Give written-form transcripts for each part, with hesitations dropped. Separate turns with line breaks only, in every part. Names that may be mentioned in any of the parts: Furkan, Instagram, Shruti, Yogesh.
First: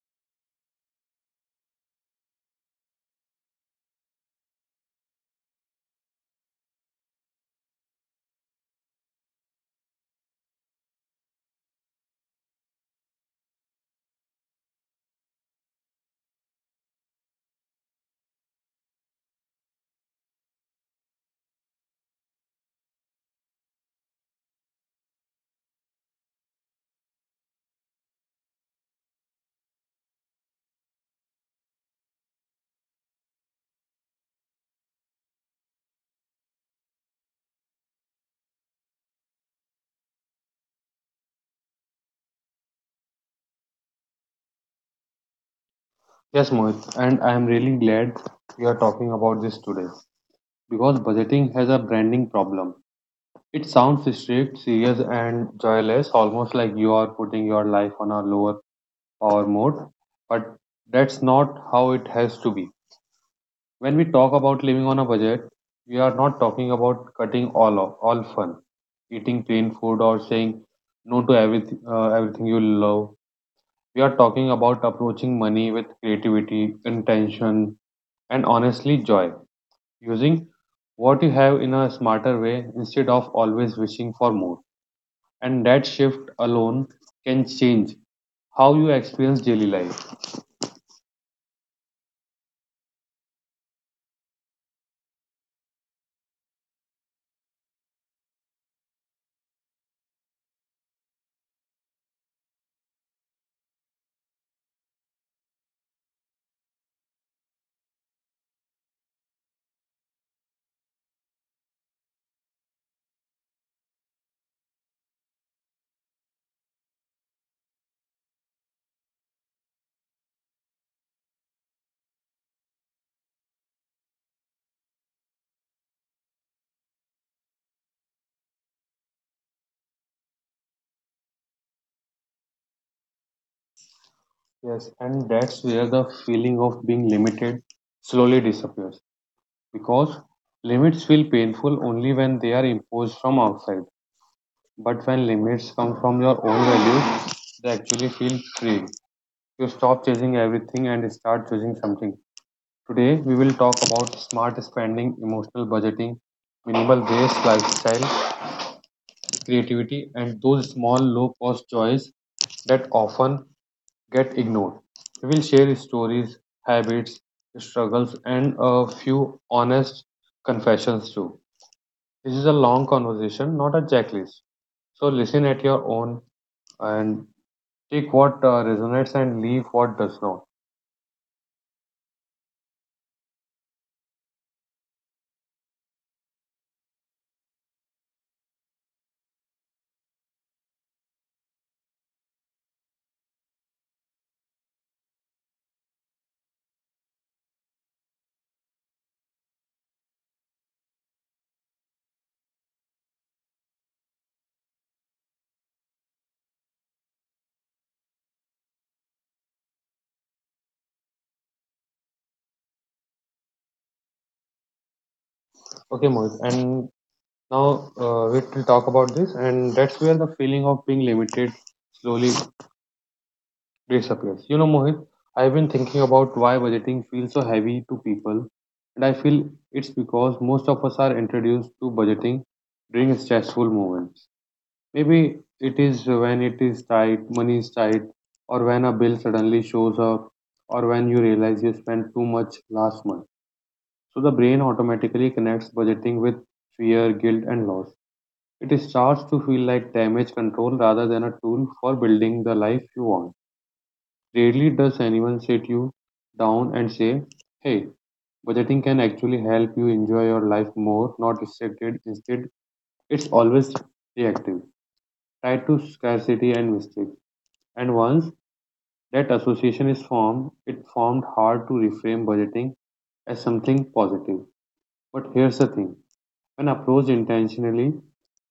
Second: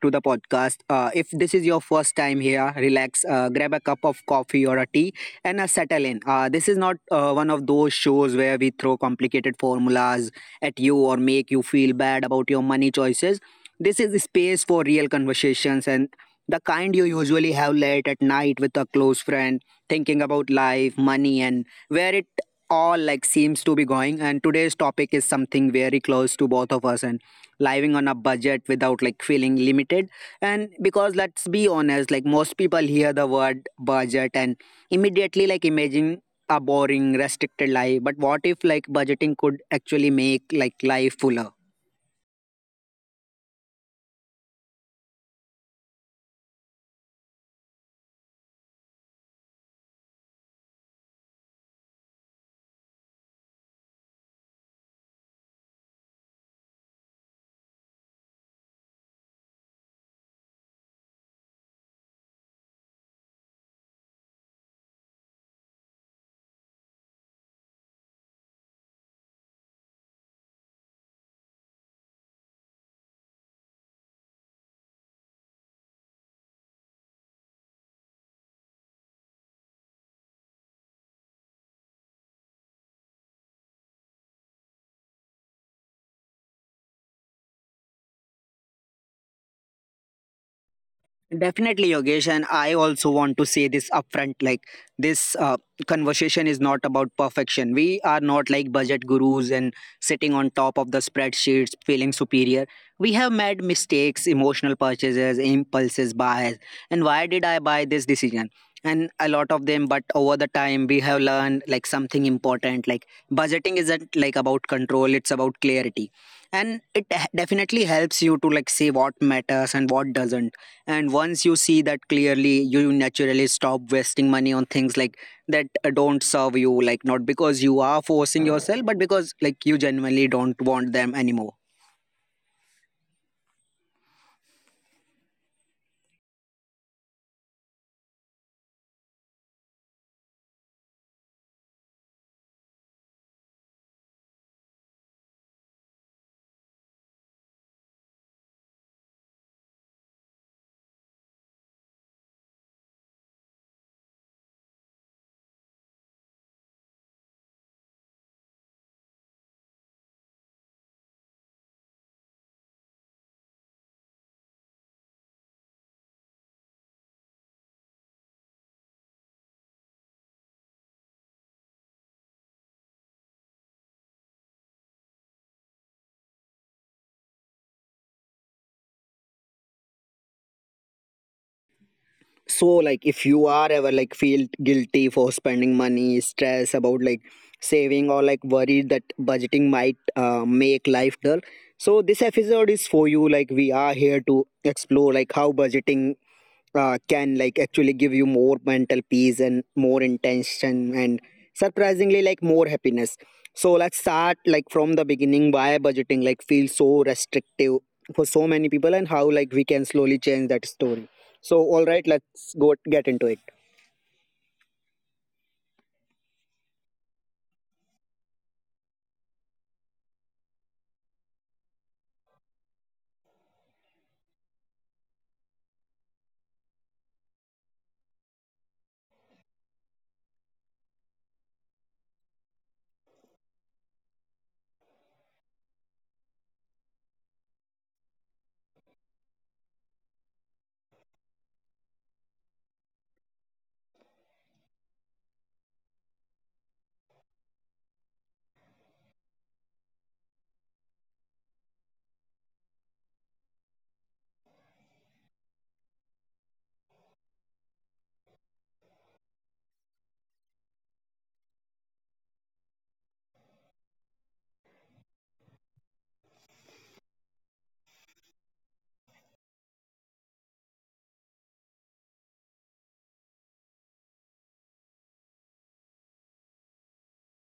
to the podcast. If this is your first time here, relax, grab a cup of coffee or a tea, and settle in. This is not one of those shows where we throw complicated formulas at you or make you feel bad about your money choices. This is a space for real conversations and the kind you usually have late at night with a close friend, thinking about life, money, and where it all like seems to be going, and today's topic is something very close to both of us, and living on a budget without like feeling limited, and because let's be honest, like most people hear the word budget and immediately like imagine a boring restricted life. But what if like budgeting could actually make like life fuller?
Yes, Mohit, and I am really glad we are talking about this today because budgeting has a branding problem. It sounds strict, serious, and joyless, almost like you are putting your life on a lower power mode, but that's not how it has to be. When we talk about living on a budget, we are not talking about cutting all off, all fun, eating plain food, or saying no to everything, everything you love. We are talking about approaching money with creativity, intention, and honestly joy, using what you have in a smarter way instead of always wishing for more. And that shift alone can change how you experience daily life.
Definitely, Yogesh, and I also want to say this upfront. Like this conversation is not about perfection. We are not like budget gurus and sitting on top of the spreadsheets, feeling superior. We have made mistakes, emotional purchases, impulses, bias, and why did I buy this decision? And a lot of them. But over the time, we have learned like something important. Like budgeting isn't like about control; it's about clarity, and definitely helps you to like say what matters and what doesn't. And once you see that clearly, you naturally stop wasting money on things like that don't serve you, like not because you are forcing yourself, but because like you genuinely don't want them anymore.
Yes, and that's where the feeling of being limited slowly disappears because limits feel painful only when they are imposed from outside. But when limits come from your own values, they actually feel free. You stop chasing everything and start choosing something. Today, we will talk about smart spending, emotional budgeting, minimal waste lifestyle, creativity, and those small, low cost joys that often get ignored. We will share stories, habits, struggles, and a few honest confessions too. This is a long conversation, not a checklist. So listen at your own and take what resonates and leave what does not.
So like if you are ever like feel guilty for spending money, stress about like saving, or like worried that budgeting might make life dull, so this episode is for you. Like we are here to explore like how budgeting can like actually give you more mental peace and more intention and surprisingly like more happiness. So let's start like from the beginning, why budgeting like feels so restrictive for so many people, and how like we can slowly change that story. So all right, let's go get into it.
Okay, Mohit. And now we will talk about this, and that's where the feeling of being limited slowly disappears. You know, Mohit, I've been thinking about why budgeting feels so heavy to people, and I feel it's because most of us are introduced to budgeting during stressful moments. Maybe it is when it is tight, money is tight, or when a bill suddenly shows up, or when you realize you spent too much last month. So the brain automatically connects budgeting with fear, guilt, and loss. It is charged to feel like damage control rather than a tool for building the life you want. Rarely does anyone sit you down and say, hey, budgeting can actually help you enjoy your life more, not restricted. Instead, it's always reactive, tied to scarcity and mistake. And once that association is formed, it formed hard to reframe budgeting as something positive. But here's the thing, when approached intentionally,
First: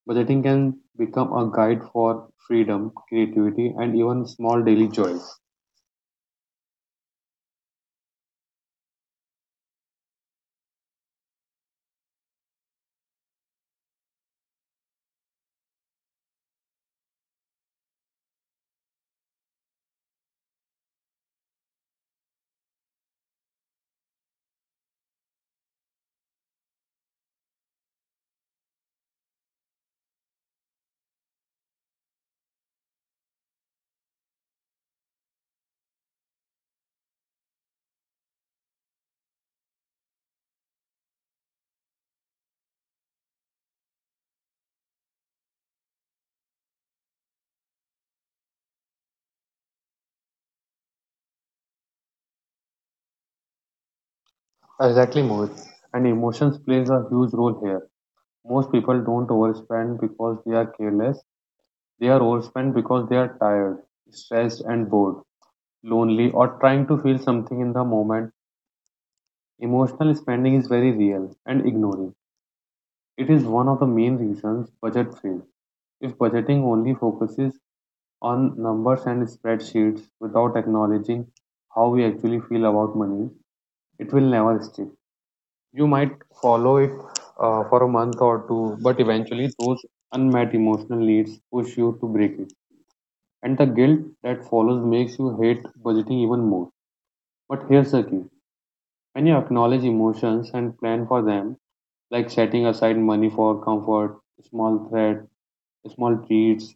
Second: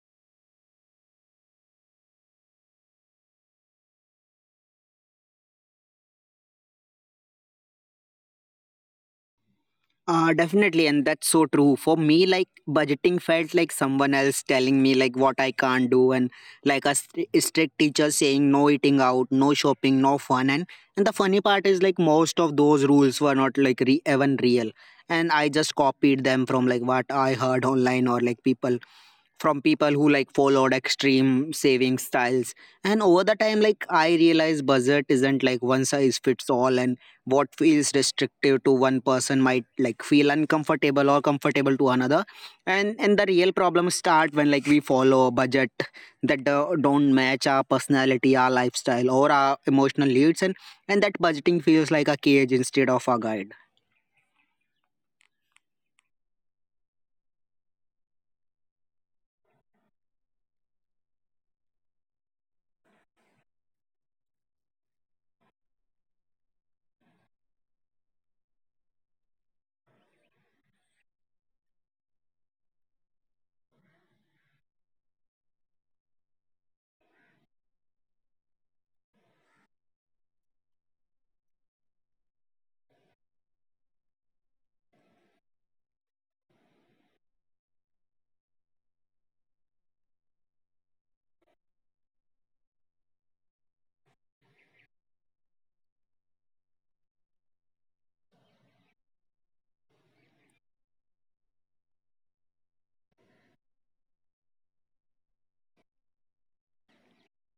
budgeting can become a guide for freedom, creativity, and even small daily joys.
Definitely, and that's so true. For me, like budgeting felt like someone else telling me like what I can't do, and like a strict teacher saying no eating out, no shopping, no fun. And the funny part is like most of those rules were not like even real, and I just copied them from like what I heard online, or like people from people who like followed extreme saving styles. And over the time, like I realized budget isn't like one size fits all, and what feels restrictive to one person might like feel uncomfortable or comfortable to another. And the real problems start when like we follow a budget that don't match our personality, our lifestyle, or our emotional needs, and that budgeting feels like a cage instead of a guide.
Exactly, Mohit. And emotions plays a huge role here. Most people don't overspend because they are careless. They are overspent because they are tired, stressed, and bored, lonely, or trying to feel something in the moment. Emotional spending is very real and ignoring. It is one of the main reasons budget fails. If budgeting only focuses on numbers and spreadsheets without acknowledging how we actually feel about money, it will never stick. You might follow it for a month or two, but eventually those unmet emotional needs push you to break it. And the guilt that follows makes you hate budgeting even more. But here's the key, when you acknowledge emotions and plan for them, like setting aside money for comfort, small threat, small treats,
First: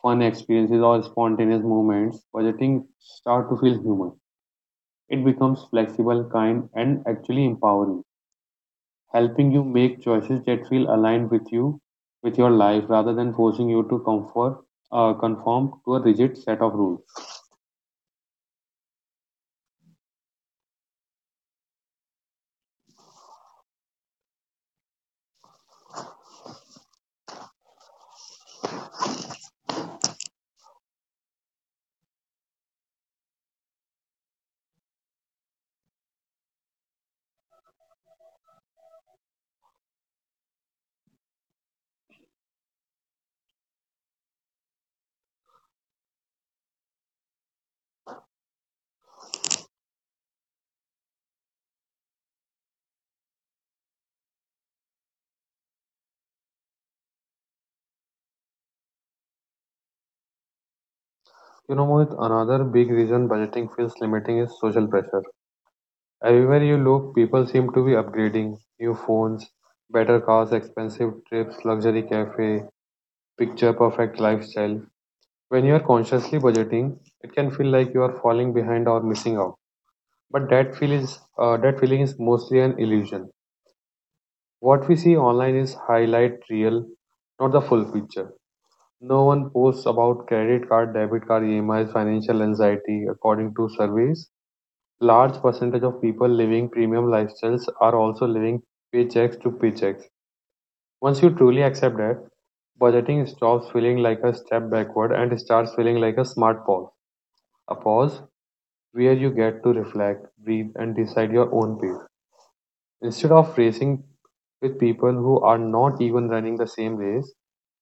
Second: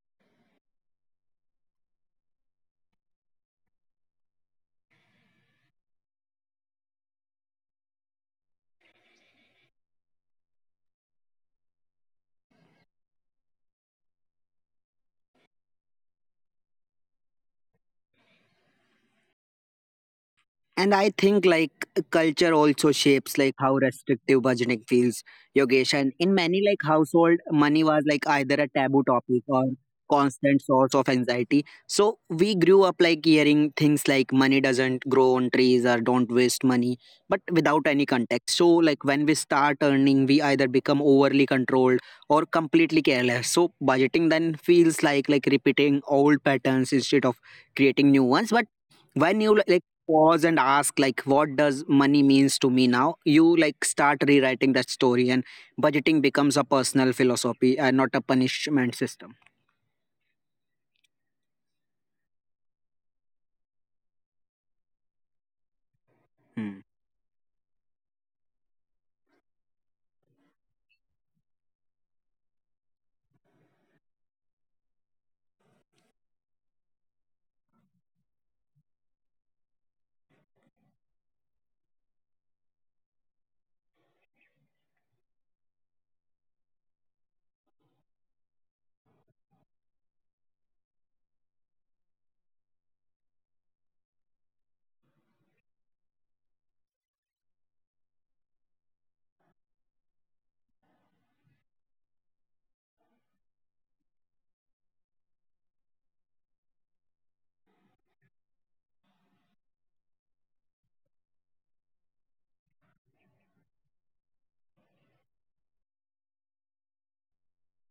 fun experiences, or spontaneous moments, budgeting start to feel human. It becomes flexible, kind, and actually empowering, helping you make choices that feel aligned with you, with your life, rather than forcing you to conform to a rigid set of rules.
And I think like culture also shapes like how restrictive budgeting feels, Yogesh. And in many like household, money was like either a taboo topic or constant source of anxiety. So we grew up like hearing things like money doesn't grow on trees or don't waste money, but without any context. So like when we start earning, we either become overly controlled or completely careless. So budgeting then feels like repeating old patterns instead of creating new ones. But when you like pause and ask like what does money means to me now, you like start rewriting that story, and budgeting becomes a personal philosophy and not a punishment system.
You know, Mohit, another big reason budgeting feels limiting is social pressure. Everywhere
Hmm.
you look, people seem to be upgrading new phones, better cars, expensive trips, luxury cafe, picture perfect lifestyle. When you are consciously budgeting, it can feel like you are falling behind or missing out. But that feeling is mostly an illusion. What we see online is highlight real, not the full picture. No one posts about credit card, debit card, E M is financial anxiety. According to surveys, large percentage of people living premium lifestyles are also living paychecks to paychecks. Once you truly accept that, budgeting stops feeling like a step backward and starts feeling like a smart pause. A pause where you get to reflect, breathe, and decide your own pace. Instead of racing with people who are not even running the same race,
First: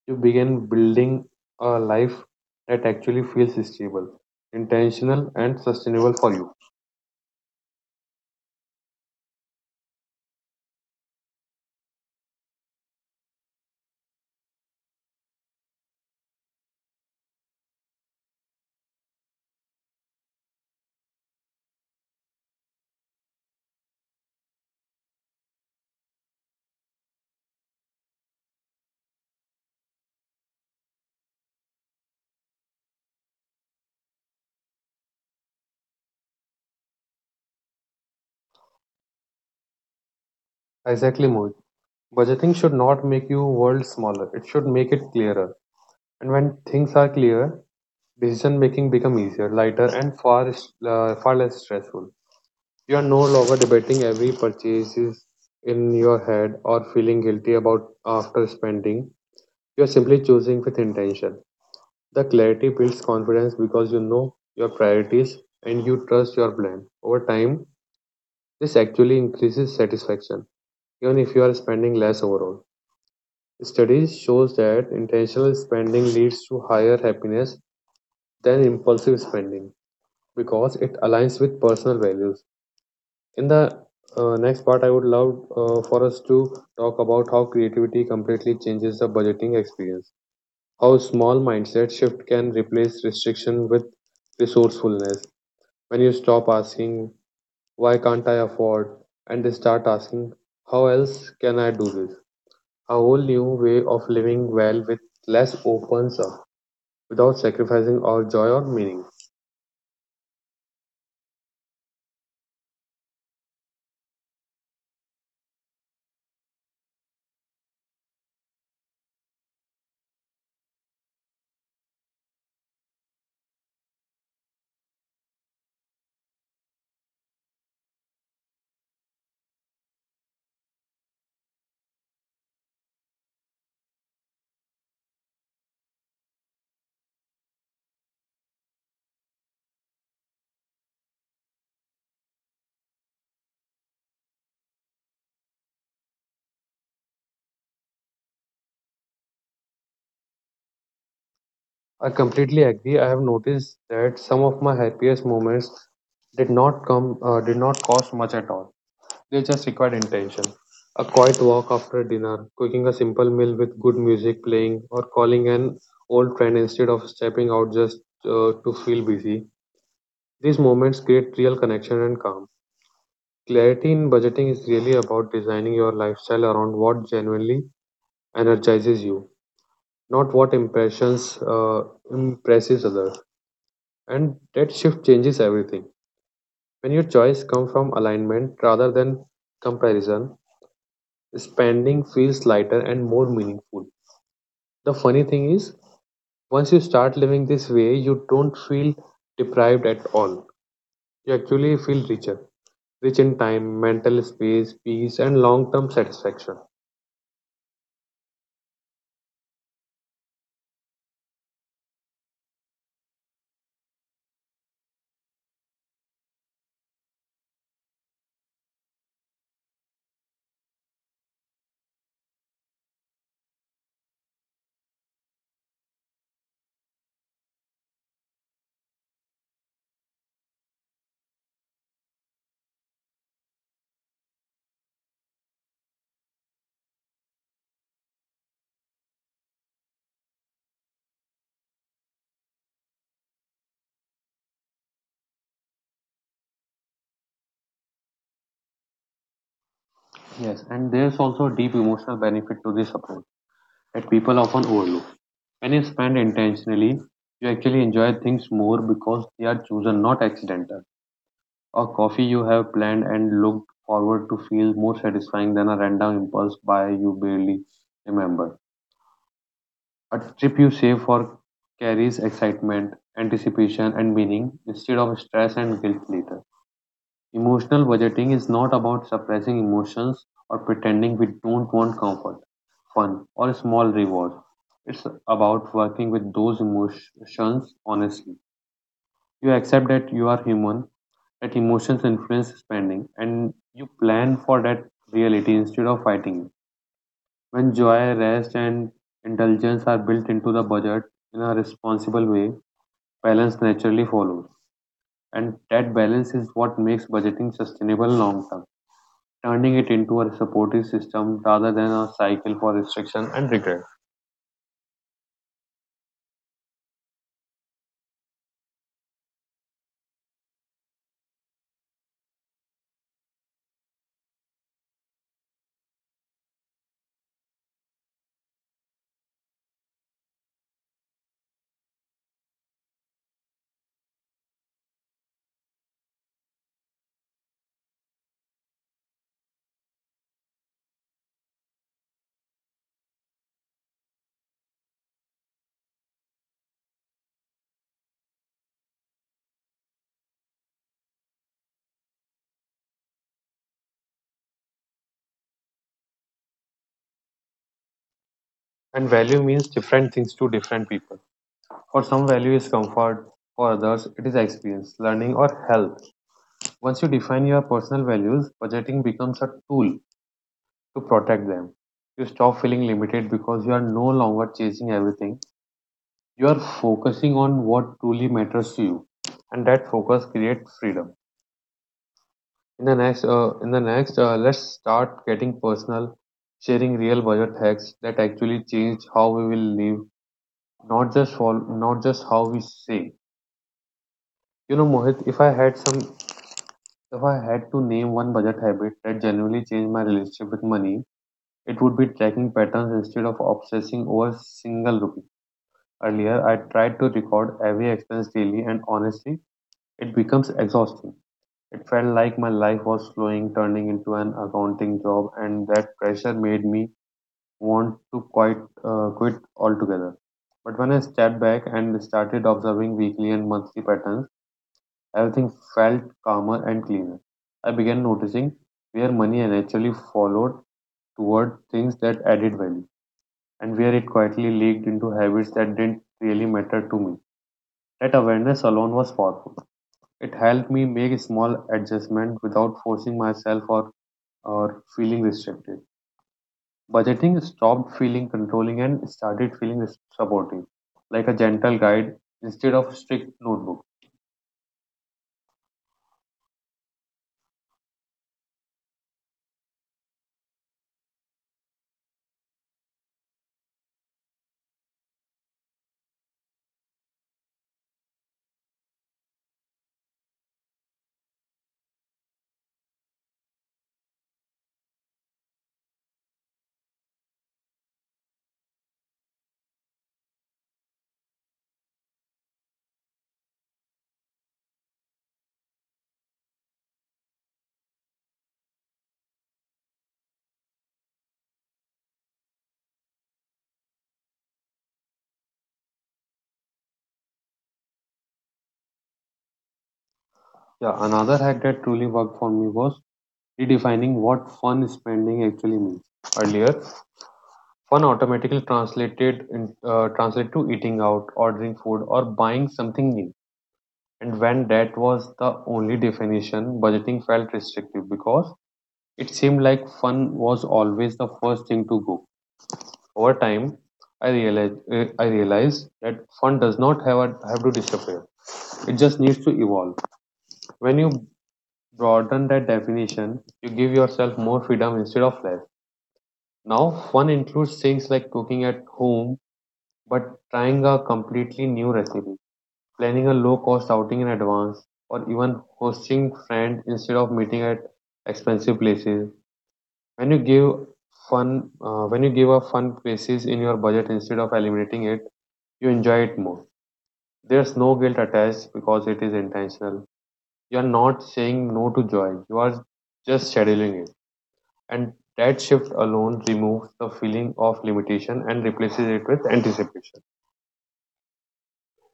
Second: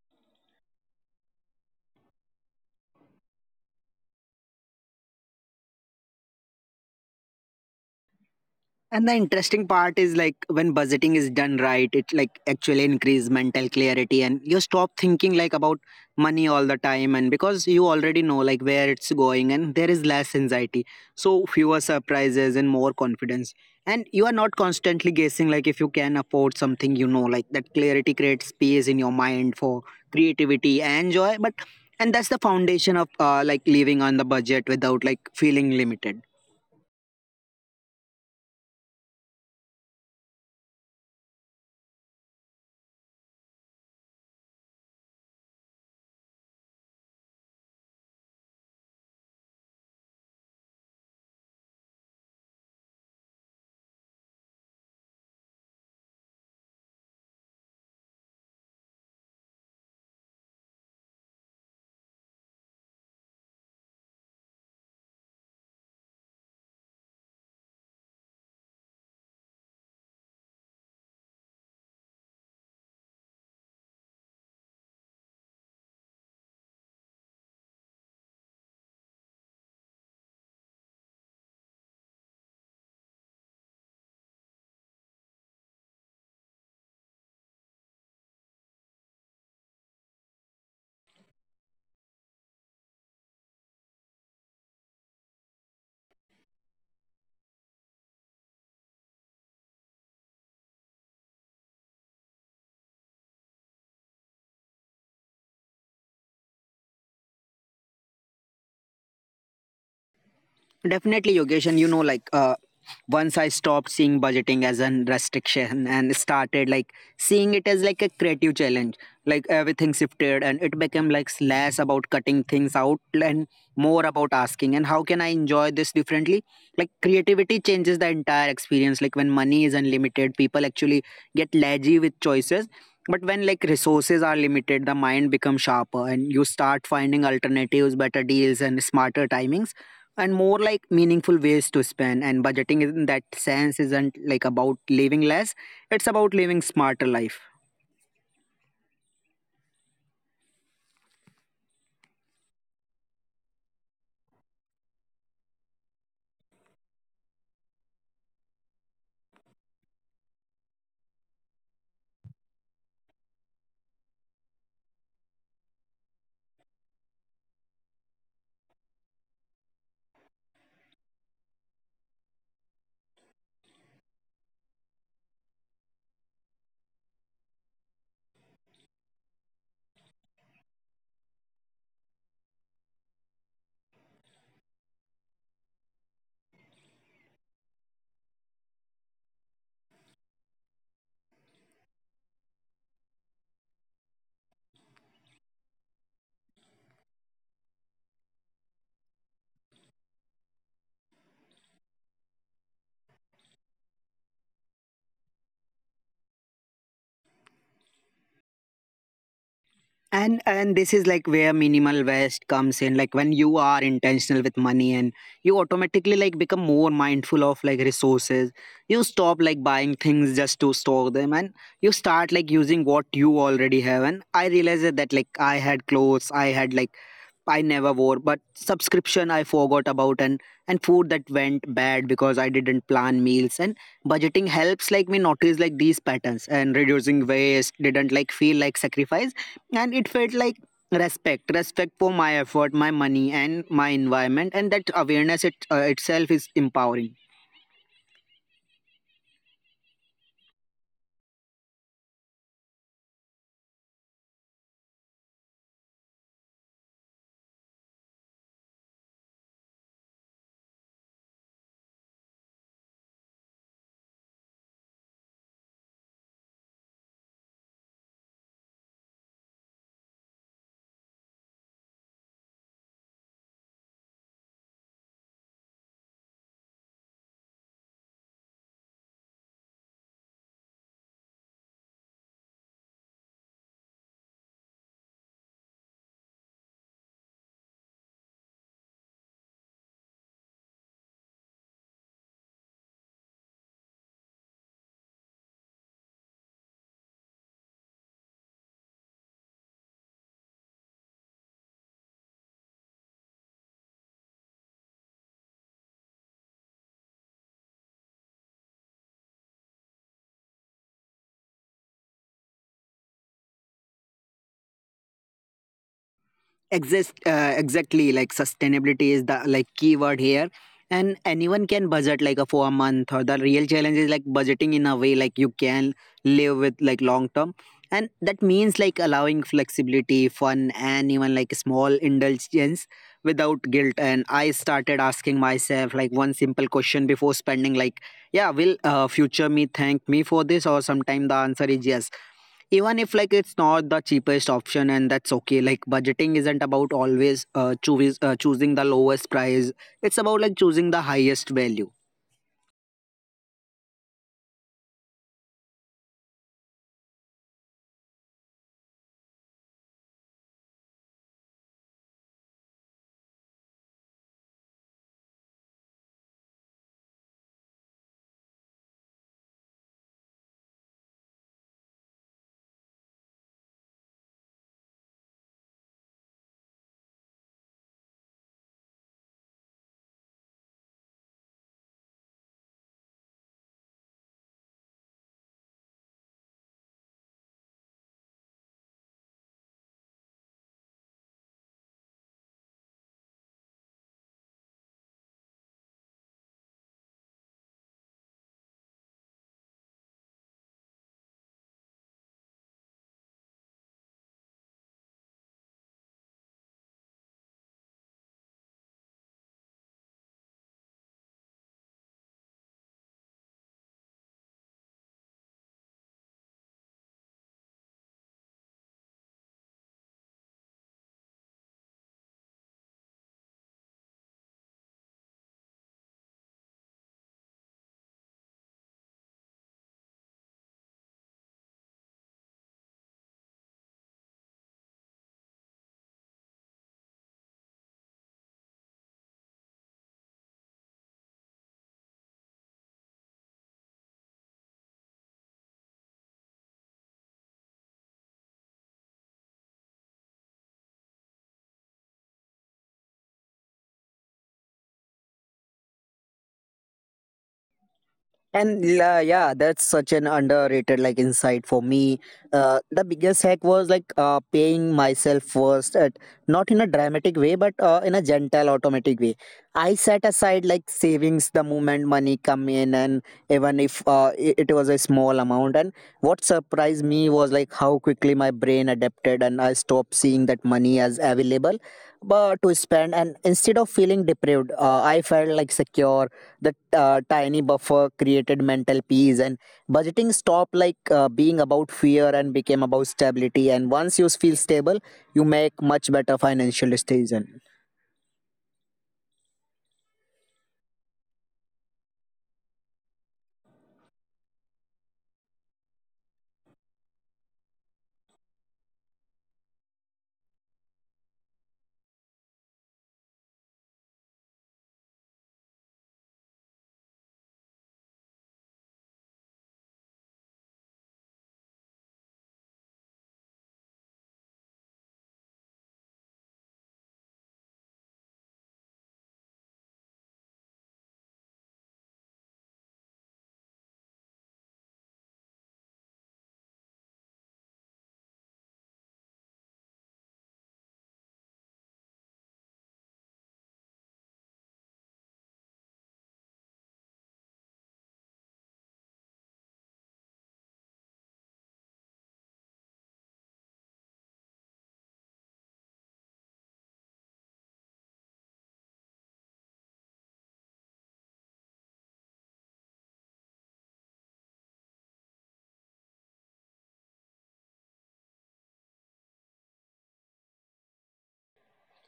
you begin building a life that actually feels stable, intentional, and sustainable for you.
And the interesting part is like when budgeting is done right, it like actually increase mental clarity, and you stop thinking like about money all the time, and because you already know like where it's going, and there is less anxiety. So fewer surprises and more confidence. And you are not constantly guessing like if you can afford something, you know, like that clarity creates space in your mind for creativity and joy. But and that's the foundation of like living on the budget without like feeling limited.
Exactly, Mohit. Budgeting should not make your world smaller. It should make it clearer. And when things are clear, decision making become easier, lighter, and far less stressful. You are no longer debating every purchase in your head or feeling guilty about after spending. You're simply choosing with intention. The clarity builds confidence because you know your priorities and you trust your plan. Over time, this actually increases satisfaction, even if you are spending less overall. Studies shows that intentional spending leads to higher happiness than impulsive spending because it aligns with personal values. In the next part, I would love for us to talk about how creativity completely changes the budgeting experience, how small mindset shift can replace restriction with resourcefulness. When you stop asking, why can't I afford? And start asking, how else can I do this? A whole new way of living well with less opens up without sacrificing our joy or meaning.
Definitely, Yogesh, and you know, once I stopped seeing budgeting as a restriction and started like seeing it as like a creative challenge, like everything shifted, and it became like less about cutting things out and more about asking, and how can I enjoy this differently? Like creativity changes the entire experience. Like when money is unlimited, people actually get lazy with choices. But when like resources are limited, the mind becomes sharper, and you start finding alternatives, better deals, and smarter timings and more like meaningful ways to spend. And budgeting in that sense isn't like about living less, it's about living smarter life.
I completely agree. I have noticed that some of my happiest moments did not cost much at all. They just required intention. A quiet walk after dinner, cooking a simple meal with good music playing, or calling an old friend instead of stepping out just to feel busy. These moments create real connection and calm. Clarity in budgeting is really about designing your lifestyle around what genuinely energizes you, not what impressions impresses others. And that shift changes everything. When your choice comes from alignment rather than comparison, spending feels lighter and more meaningful. The funny thing is, once you start living this way, you don't feel deprived at all. You actually feel richer, rich in time, mental space, peace, and long term satisfaction.
And this is like where minimal waste comes in. Like when you are intentional with money, and you automatically like become more mindful of like resources. You stop like buying things just to store them, and you start like using what you already have. And I realized that like I had like I never wore, but subscription I forgot about, and food that went bad because I didn't plan meals. And budgeting helps like me notice like these patterns, and reducing waste didn't like feel like sacrifice, and it felt like respect for my effort, my money, and my environment, and that awareness itself is empowering.
Yes, and there's also a deep emotional benefit to this approach that people often overlook. When you spend intentionally, you actually enjoy things more because they are chosen, not accidental. A coffee you have planned and looked forward to feels more satisfying than a random impulse buy you barely remember. A trip you save for carries excitement, anticipation, and meaning instead of stress and guilt later. Emotional budgeting is not about suppressing emotions or pretending we don't want comfort, fun, or small rewards. It's about working with those emotions honestly. You accept that you are human, that emotions influence spending and you plan for that reality instead of fighting it. When joy, rest, and indulgence are built into the budget in a responsible way, balance naturally follows. And that balance is what makes budgeting sustainable long term, turning it into a supportive system rather than a cycle for restriction and regret.
Exist, exactly, like sustainability is the like keyword here, and anyone can budget like a for a month, or the real challenge is like budgeting in a way like you can live with like long term. And that means like allowing flexibility, fun, and even like small indulgence without guilt. And I started asking myself like one simple question before spending, like yeah, will future me thank me for this? Or sometime the answer is yes, even if like it's not the cheapest option, and that's okay. Like budgeting isn't about always choosing the lowest price, it's about like choosing the highest value.
And value means different things to different people. For some, value is comfort, for others, it is experience, learning, or health. Once you define your personal values, budgeting becomes a tool to protect them. You stop feeling limited because you are no longer chasing everything. You are focusing on what truly matters to you, and that focus creates freedom. In the next, let's start getting personal, sharing real budget hacks that actually change how we will live, not just for, not just how we save. You know, Mohit, if I had to name one budget habit that genuinely changed my relationship with money, it would be tracking patterns instead of obsessing over single rupee. Earlier, I tried to record every expense daily, and honestly, it becomes exhausting. It felt like my life was slowing, turning into an accounting job, and that pressure made me want to quit altogether. But when I stepped back and started observing weekly and monthly patterns, everything felt calmer and cleaner. I began noticing where money naturally followed toward things that added value and where it quietly leaked into habits that didn't really matter to me. That awareness alone was powerful. It helped me make small adjustments without forcing myself or feeling restricted. Budgeting stopped feeling controlling and started feeling supportive, like a gentle guide instead of strict notebook.
And yeah, that's such an underrated like insight for me. The biggest hack was like paying myself first, at, not in a dramatic way, but in a gentle, automatic way. I set aside like savings the moment money come in, and even if it was a small amount. And what surprised me was like how quickly my brain adapted, and I stopped seeing that money as available, but to spend. And instead of feeling deprived, I felt like secure. The tiny buffer created mental peace, and budgeting stopped like being about fear and became about stability. And once you feel stable, you make much better financial decision.
Yeah, another hack that truly worked for me was redefining what fun spending actually means. Earlier, fun automatically translate to eating out, ordering food, or buying something new. And when that was the only definition, budgeting felt restrictive because it seemed like fun was always the first thing to go. Over time, I realized that fun does not have to disappear. It just needs to evolve. When you broaden that definition, you give yourself more freedom instead of less. Now, fun includes things like cooking at home. But trying a completely new recipe, planning a low cost outing in advance, or even hosting friends instead of meeting at expensive places. When you give fun, when you give a fun places in your budget instead of eliminating it, you enjoy it more. There's no guilt attached because it is intentional. You are not saying no to joy. You are just scheduling it. And that shift alone removes the feeling of limitation and replaces it with anticipation.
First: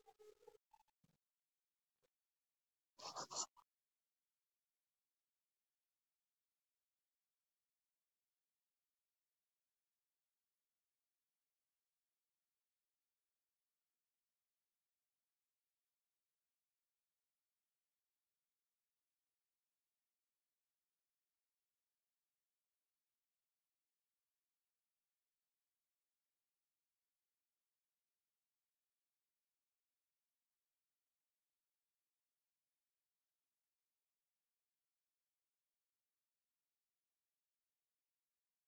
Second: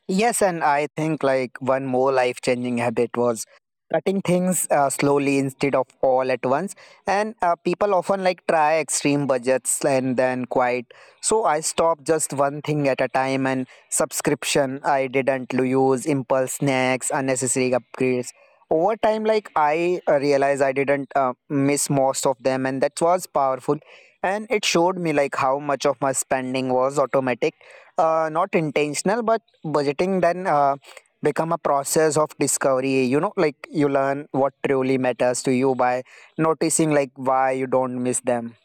Yes, and I think like one more life changing habit was cutting things slowly instead of all at once. And people often like try extreme budgets and then quite. So I stopped just one thing at a time and subscription. I didn't use impulse snacks, unnecessary upgrades. Over time, like I realized I didn't miss most of them, and that was powerful. And it showed me like how much of my spending was automatic, not intentional, but budgeting then become a process of discovery, you know, like you learn what truly matters to you by noticing like why you don't miss them.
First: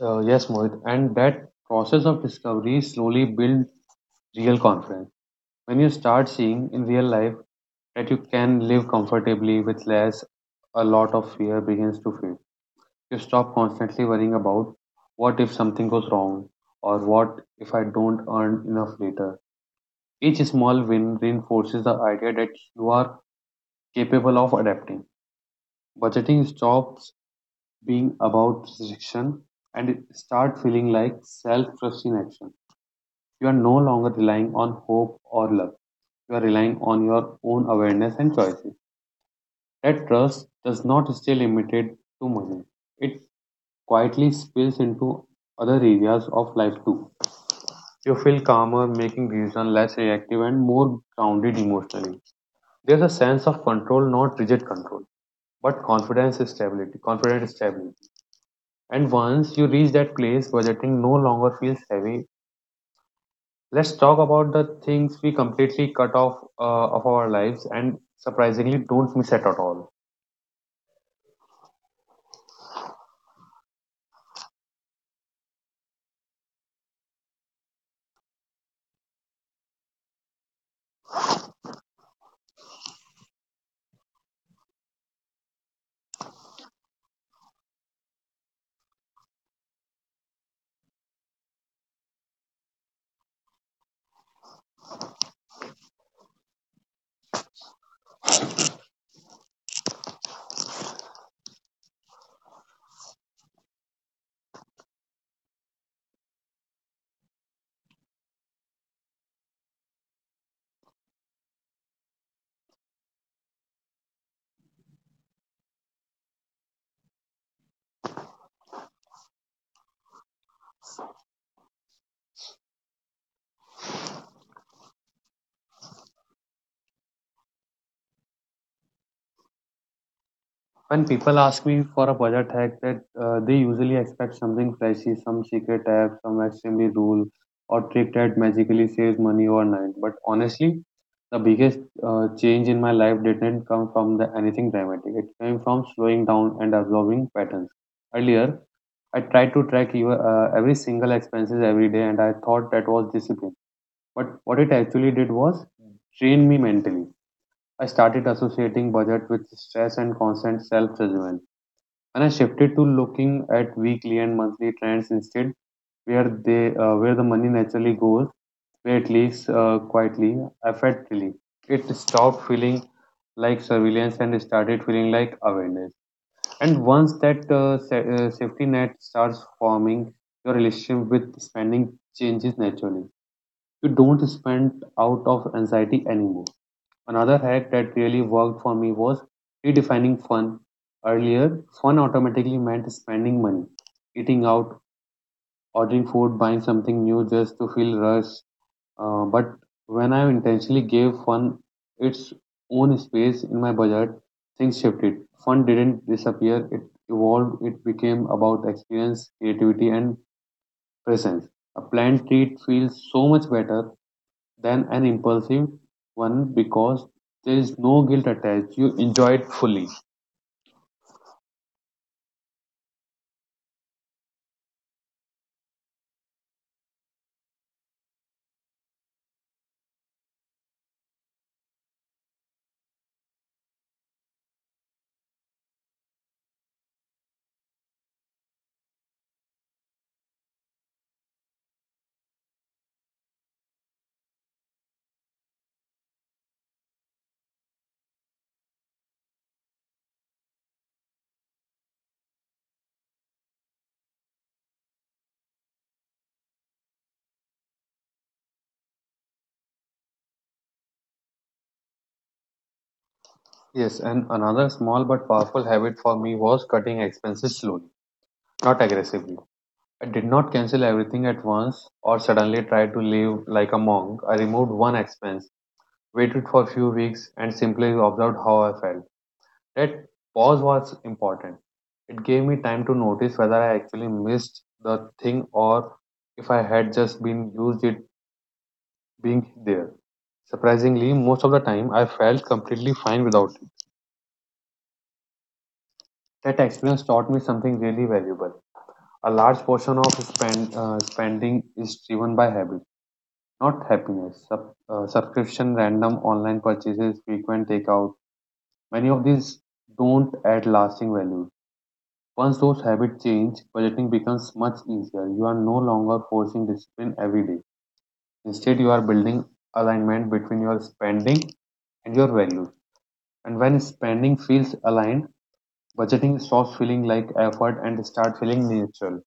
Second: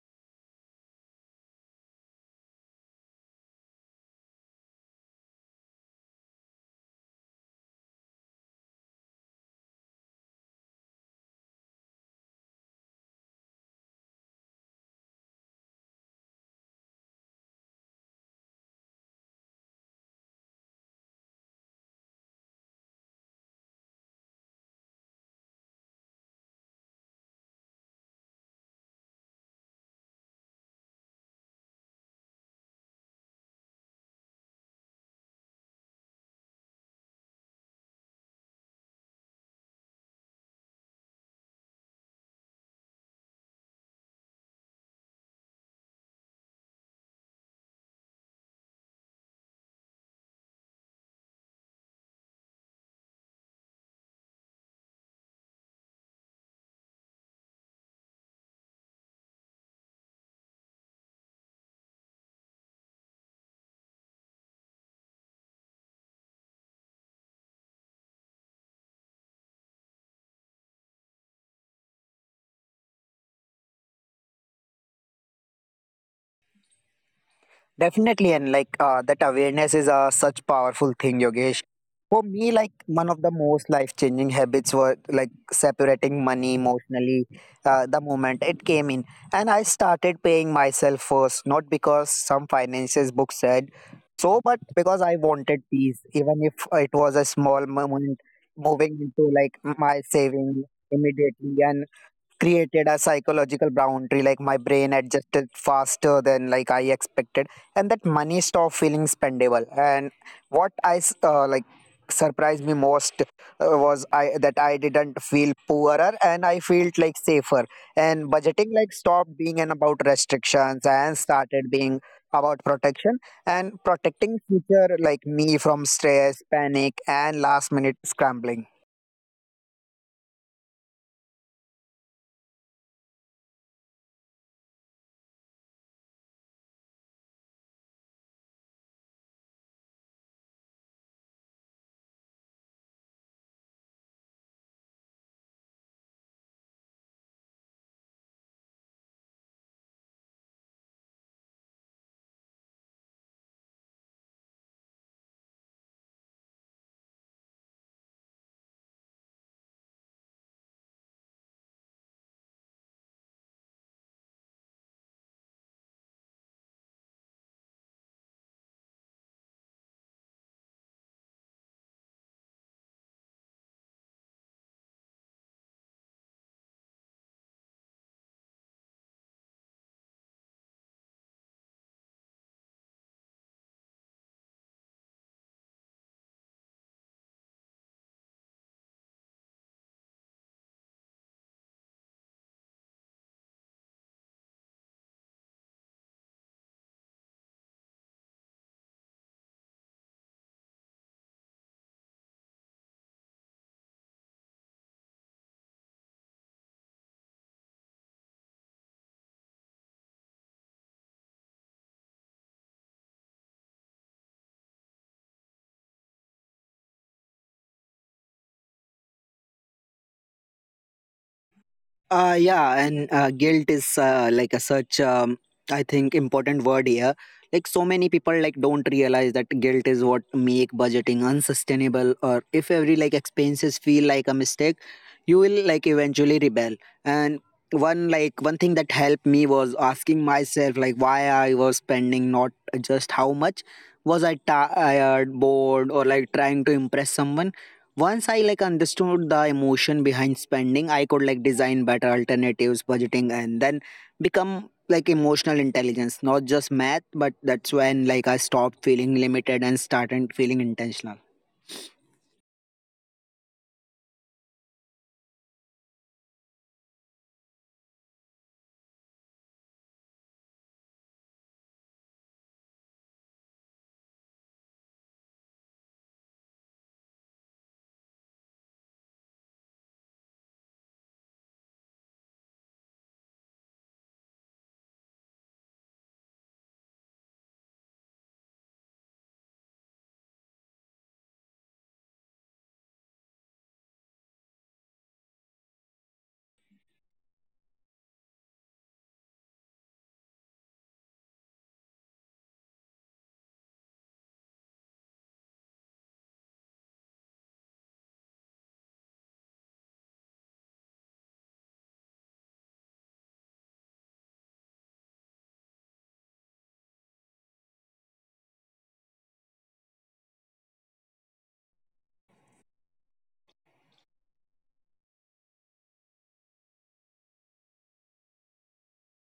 Yes, Mohit, and that process of discovery slowly builds real confidence. When you start seeing in real life that you can live comfortably with less, a lot of fear begins to fade. You stop constantly worrying about what if something goes wrong or what if I don't earn enough later. Each small win reinforces the idea that you are capable of adapting. Budgeting stops being about restriction and it starts feeling like self trust in action. You are no longer relying on hope or luck. You are relying on your own awareness and choices. That trust does not stay limited to money. It quietly spills into other areas of life too. You feel calmer, making decisions less reactive and more grounded emotionally. There's a sense of control, not rigid control, but confidence stability, confident stability. And once you reach that place, budgeting no longer feels heavy. Let's talk about the things we completely cut off of our lives and surprisingly don't miss it at all.
Definitely, and like that awareness is a such powerful thing, Yogesh. For me, like one of the most life changing habits were like separating money emotionally the moment it came in. And I started paying myself first, not because some finances book said so, but because I wanted peace, even if it was a small moment moving into like my saving immediately. And created a psychological boundary, like my brain adjusted faster than like I expected, and that money stopped feeling spendable. And what like surprised me most was I that I didn't feel poorer, and I felt like safer. And budgeting like stopped being an about restrictions and started being about protection, and protecting future like me from stress, panic, and last minute scrambling.
When people ask me for a budget hack, that they usually expect something flashy, some secret app, some extremely rule or trick that magically saves money overnight. But honestly, the biggest change in my life didn't come from anything dramatic. It came from slowing down and absorbing patterns. Earlier, I tried to track every single expenses every day, and I thought that was discipline. But what it actually did was train me mentally. I started associating budget with stress and constant self judgment. And I shifted to looking at weekly and monthly trends instead, where the money naturally goes, where it leaks quietly, effectively. It stopped feeling like surveillance and started feeling like awareness. And once that safety net starts forming, your relationship with spending changes naturally. You don't spend out of anxiety anymore. Another hack that really worked for me was redefining fun. Earlier, fun automatically meant spending money, eating out, ordering food, buying something new just to feel rushed. But when I intentionally gave fun its own space in my budget, things shifted. Fun didn't disappear, it evolved, it became about experience, creativity, and presence. A planned treat feels so much better than an impulsive one because there is no guilt attached. You enjoy it fully.
Yeah, and guilt is like a such I think important word here. Like so many people like don't realize that guilt is what make budgeting unsustainable. Or if every like expenses feel like a mistake, you will like eventually rebel. And one thing that helped me was asking myself like why I was spending, not just how much. Was I tired, bored, or like trying to impress someone? Once I like understood the emotion behind spending, I could like design better alternatives, budgeting, and then become like emotional intelligence, not just math. But that's when like I stopped feeling limited and started feeling intentional.
Yes, and another small but powerful habit for me was cutting expenses slowly, not aggressively. I did not cancel everything at once or suddenly try to live like a monk. I removed one expense, waited for a few weeks, and simply observed how I felt. That pause was important. It gave me time to notice whether I actually missed the thing or if I had just been used it being there. Surprisingly, most of the time I felt completely fine without it. That experience taught me something really valuable. A large portion of spending is driven by habit, not happiness. Subscription, random online purchases, frequent takeout. Many of these don't add lasting value. Once those habits change, budgeting becomes much easier. You are no longer forcing discipline every day. Instead, you are building alignment between your spending and your values. And when spending feels aligned, budgeting stops feeling like effort and start feeling natural.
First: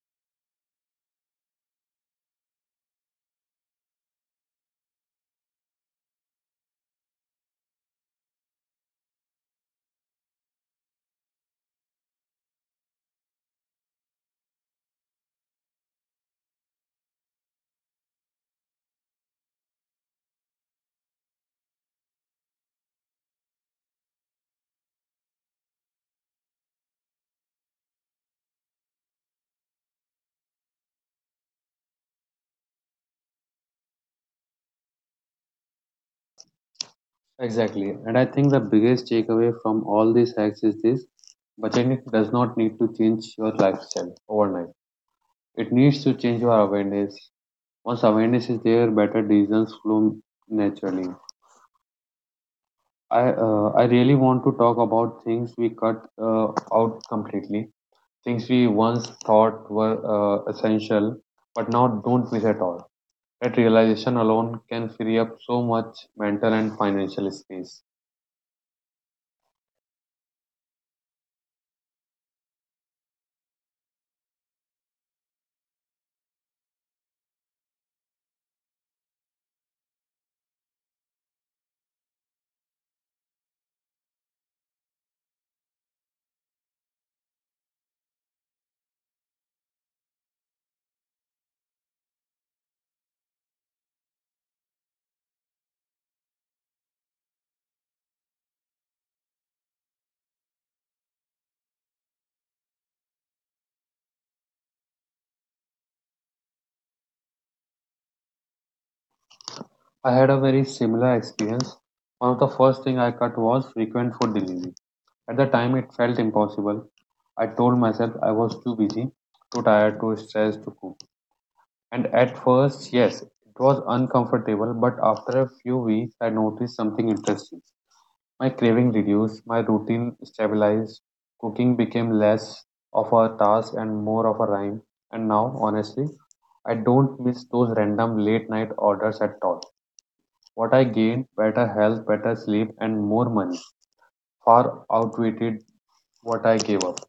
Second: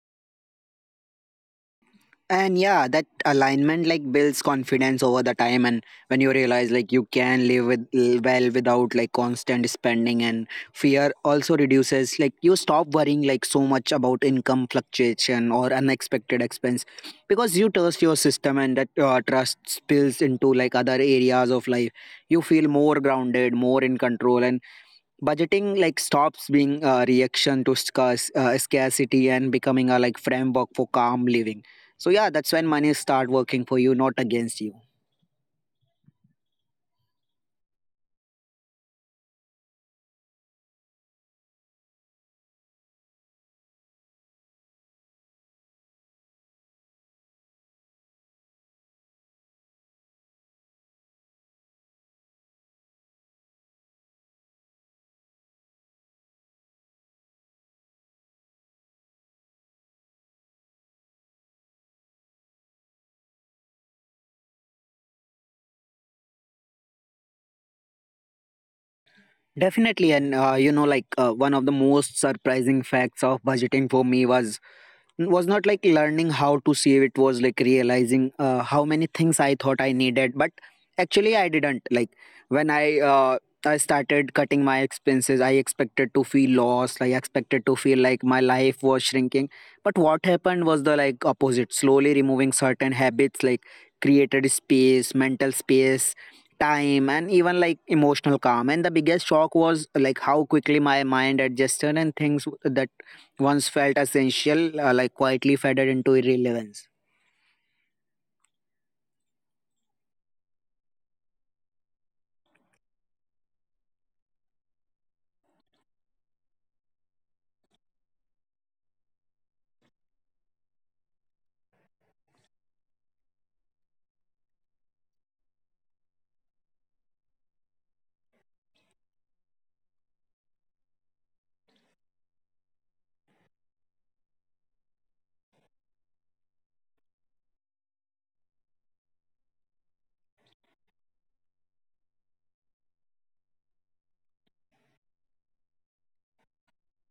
And yeah, that alignment like builds confidence over the time. And when you realize like you can live with well without like constant spending, and fear also reduces, like you stop worrying like so much about income fluctuation or unexpected expense because you trust your system. And that trust spills into like other areas of life. You feel more grounded, more in control, and budgeting like stops being a reaction to scarcity and becoming a like framework for calm living. So yeah, that's when money start working for you, not against you.
Exactly. And I think the biggest takeaway from all these hacks is this: budgeting does not need to change your lifestyle overnight. It needs to change your awareness. Once awareness is there, better decisions flow naturally. I really want to talk about things we cut out completely, things we once thought were essential, but now don't miss at all. That realization alone can free up so much mental and financial space.
Definitely. And you know, like one of the most surprising facts of budgeting for me was not like learning how to save, it was like realizing how many things I thought I needed, but actually I didn't, like when I started cutting my expenses, I expected to feel lost, I expected to feel like my life was shrinking. But what happened was the like opposite, slowly removing certain habits like created space, mental space, time, and even like emotional calm. And the biggest shock was like how quickly my mind adjusted, and things that once felt essential, like quietly faded into irrelevance.
I had a very similar experience. One of the first thing I cut was frequent food delivery. At the time it felt impossible. I told myself I was too busy, too tired, too stressed to cook. And at first, yes, it was uncomfortable, but after a few weeks I noticed something interesting. My craving reduced, my routine stabilized, cooking became less of a task and more of a rhyme. And now, honestly, I don't miss those random late night orders at all. What I gained, better health, better sleep, and more money, far outweighed what I gave up.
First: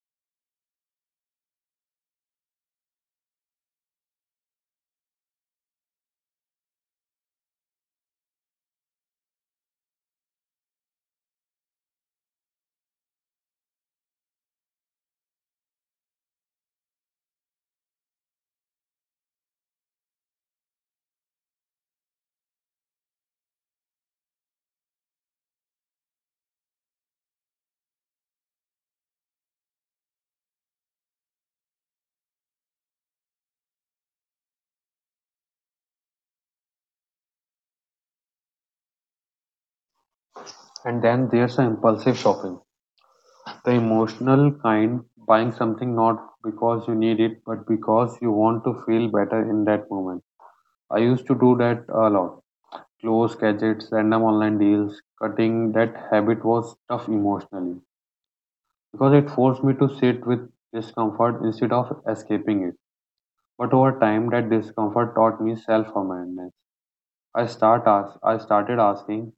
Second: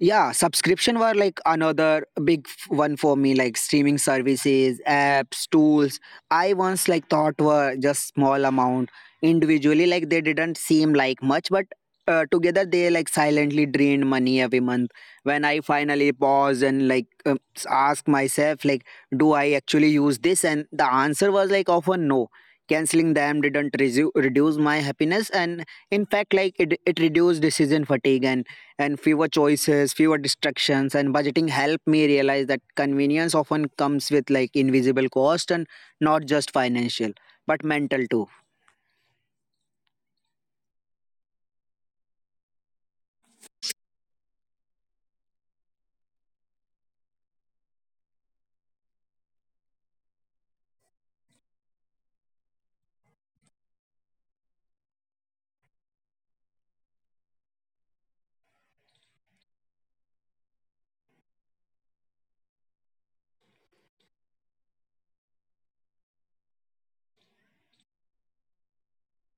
Yeah, subscription were like another big one for me, like streaming services, apps, tools. I once like thought were just small amount individually, like they didn't seem like much, but together they like silently drained money every month. When I finally pause and like ask myself, like, do I actually use this? And the answer was like often no. Canceling them didn't reduce my happiness, and in fact, like it reduced decision fatigue, and fewer choices, fewer distractions. And budgeting helped me realize that convenience often comes with like invisible cost, and not just financial, but mental too.
And then there's the impulsive shopping, the emotional kind, buying something not because you need it, but because you want to feel better in that moment. I used to do that a lot. Close gadgets, random online deals. Cutting that habit was tough emotionally because it forced me to sit with discomfort instead of escaping it. But over time, that discomfort taught me self-awareness. I started asking,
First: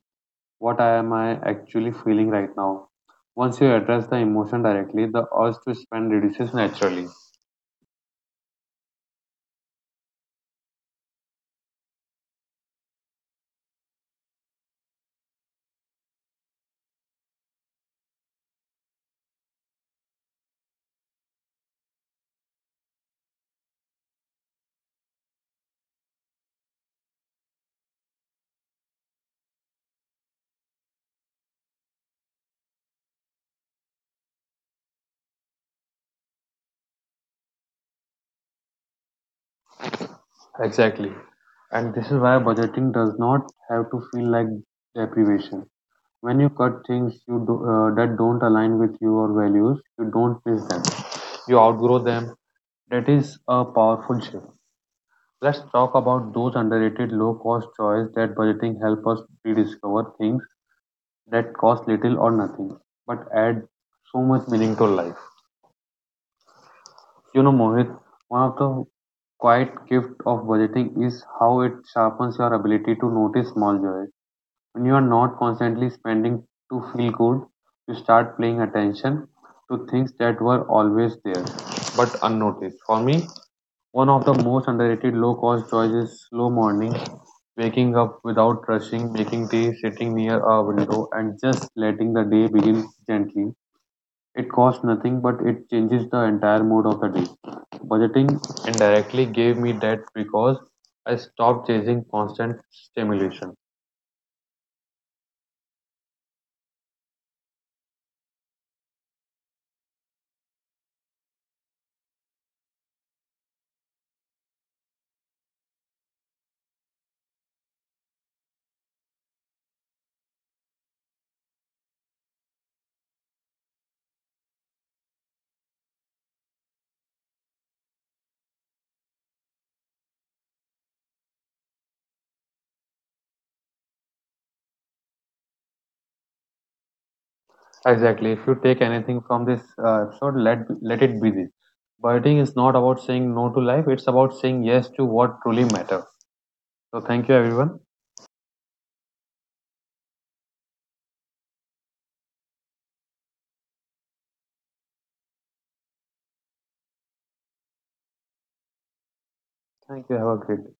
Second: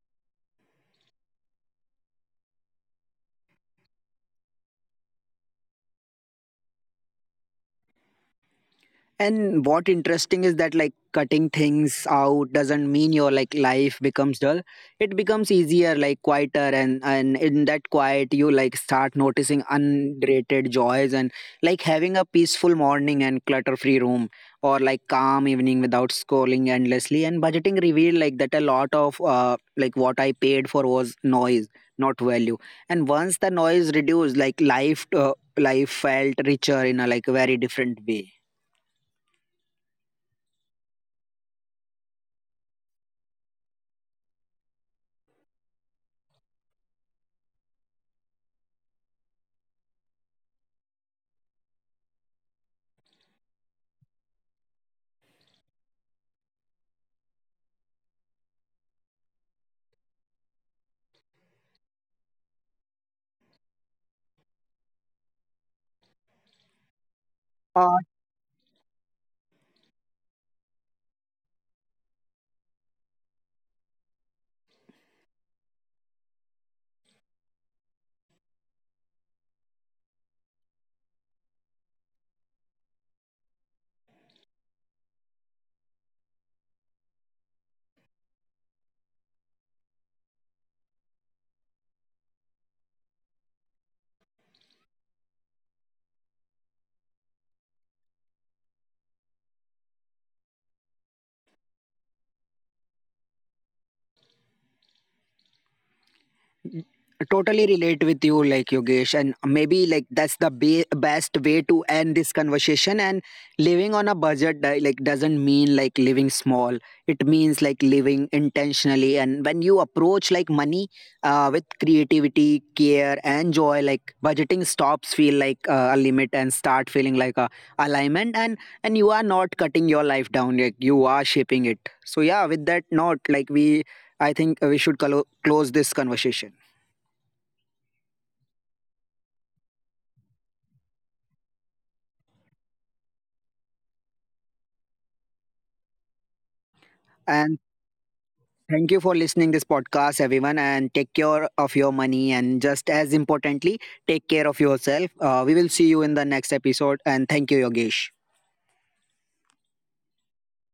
what am I actually feeling right now? Once you address the emotion directly, the urge to spend reduces naturally.
And what interesting is that like cutting things out doesn't mean your like life becomes dull. It becomes easier, like quieter, and in that quiet you like start noticing unrated joys, and like having a peaceful morning and clutter-free room, or like calm evening without scrolling endlessly. And budgeting revealed like that a lot of like what I paid for was noise, not value. And once the noise reduced, like life felt richer in a like very different way.
Exactly. And this is why budgeting does not have to feel like deprivation. When you cut things that don't align with your values, you don't miss them. You outgrow them. That is a powerful shift. Let's talk about those underrated low cost choices that budgeting help us rediscover, things that cost little or nothing but add so much meaning to life. You know, Mohit, one of the quiet gift of budgeting is how it sharpens your ability to notice small joys. When you are not constantly spending to feel good, you start paying attention to things that were always there but unnoticed. For me, one of the most underrated low cost joys is slow morning, waking up without rushing, making tea, sitting near a window, and just letting the day begin gently. It costs nothing but it changes the entire mood of the day. Budgeting indirectly gave me that because I stopped chasing constant stimulation.
Totally relate with you like Yogesh, and maybe like that's the best way to end this conversation. And living on a budget like doesn't mean like living small, it means like living intentionally. And when you approach like money with creativity, care and joy, like budgeting stops feel like a limit and start feeling like a alignment. And you are not cutting your life down, like you are shaping it. So yeah, with that note, like we I think we should close this conversation.
Exactly. If you take anything from this episode, let it be this. Dieting is not about saying no to life; it's about saying yes to what truly matters. So, thank you,
And
everyone.
thank you for listening this podcast, everyone, and take care of your money. And just as importantly, take care of yourself. We will see you in the next episode. And thank you, Yogesh.
Thank you. Have a great day.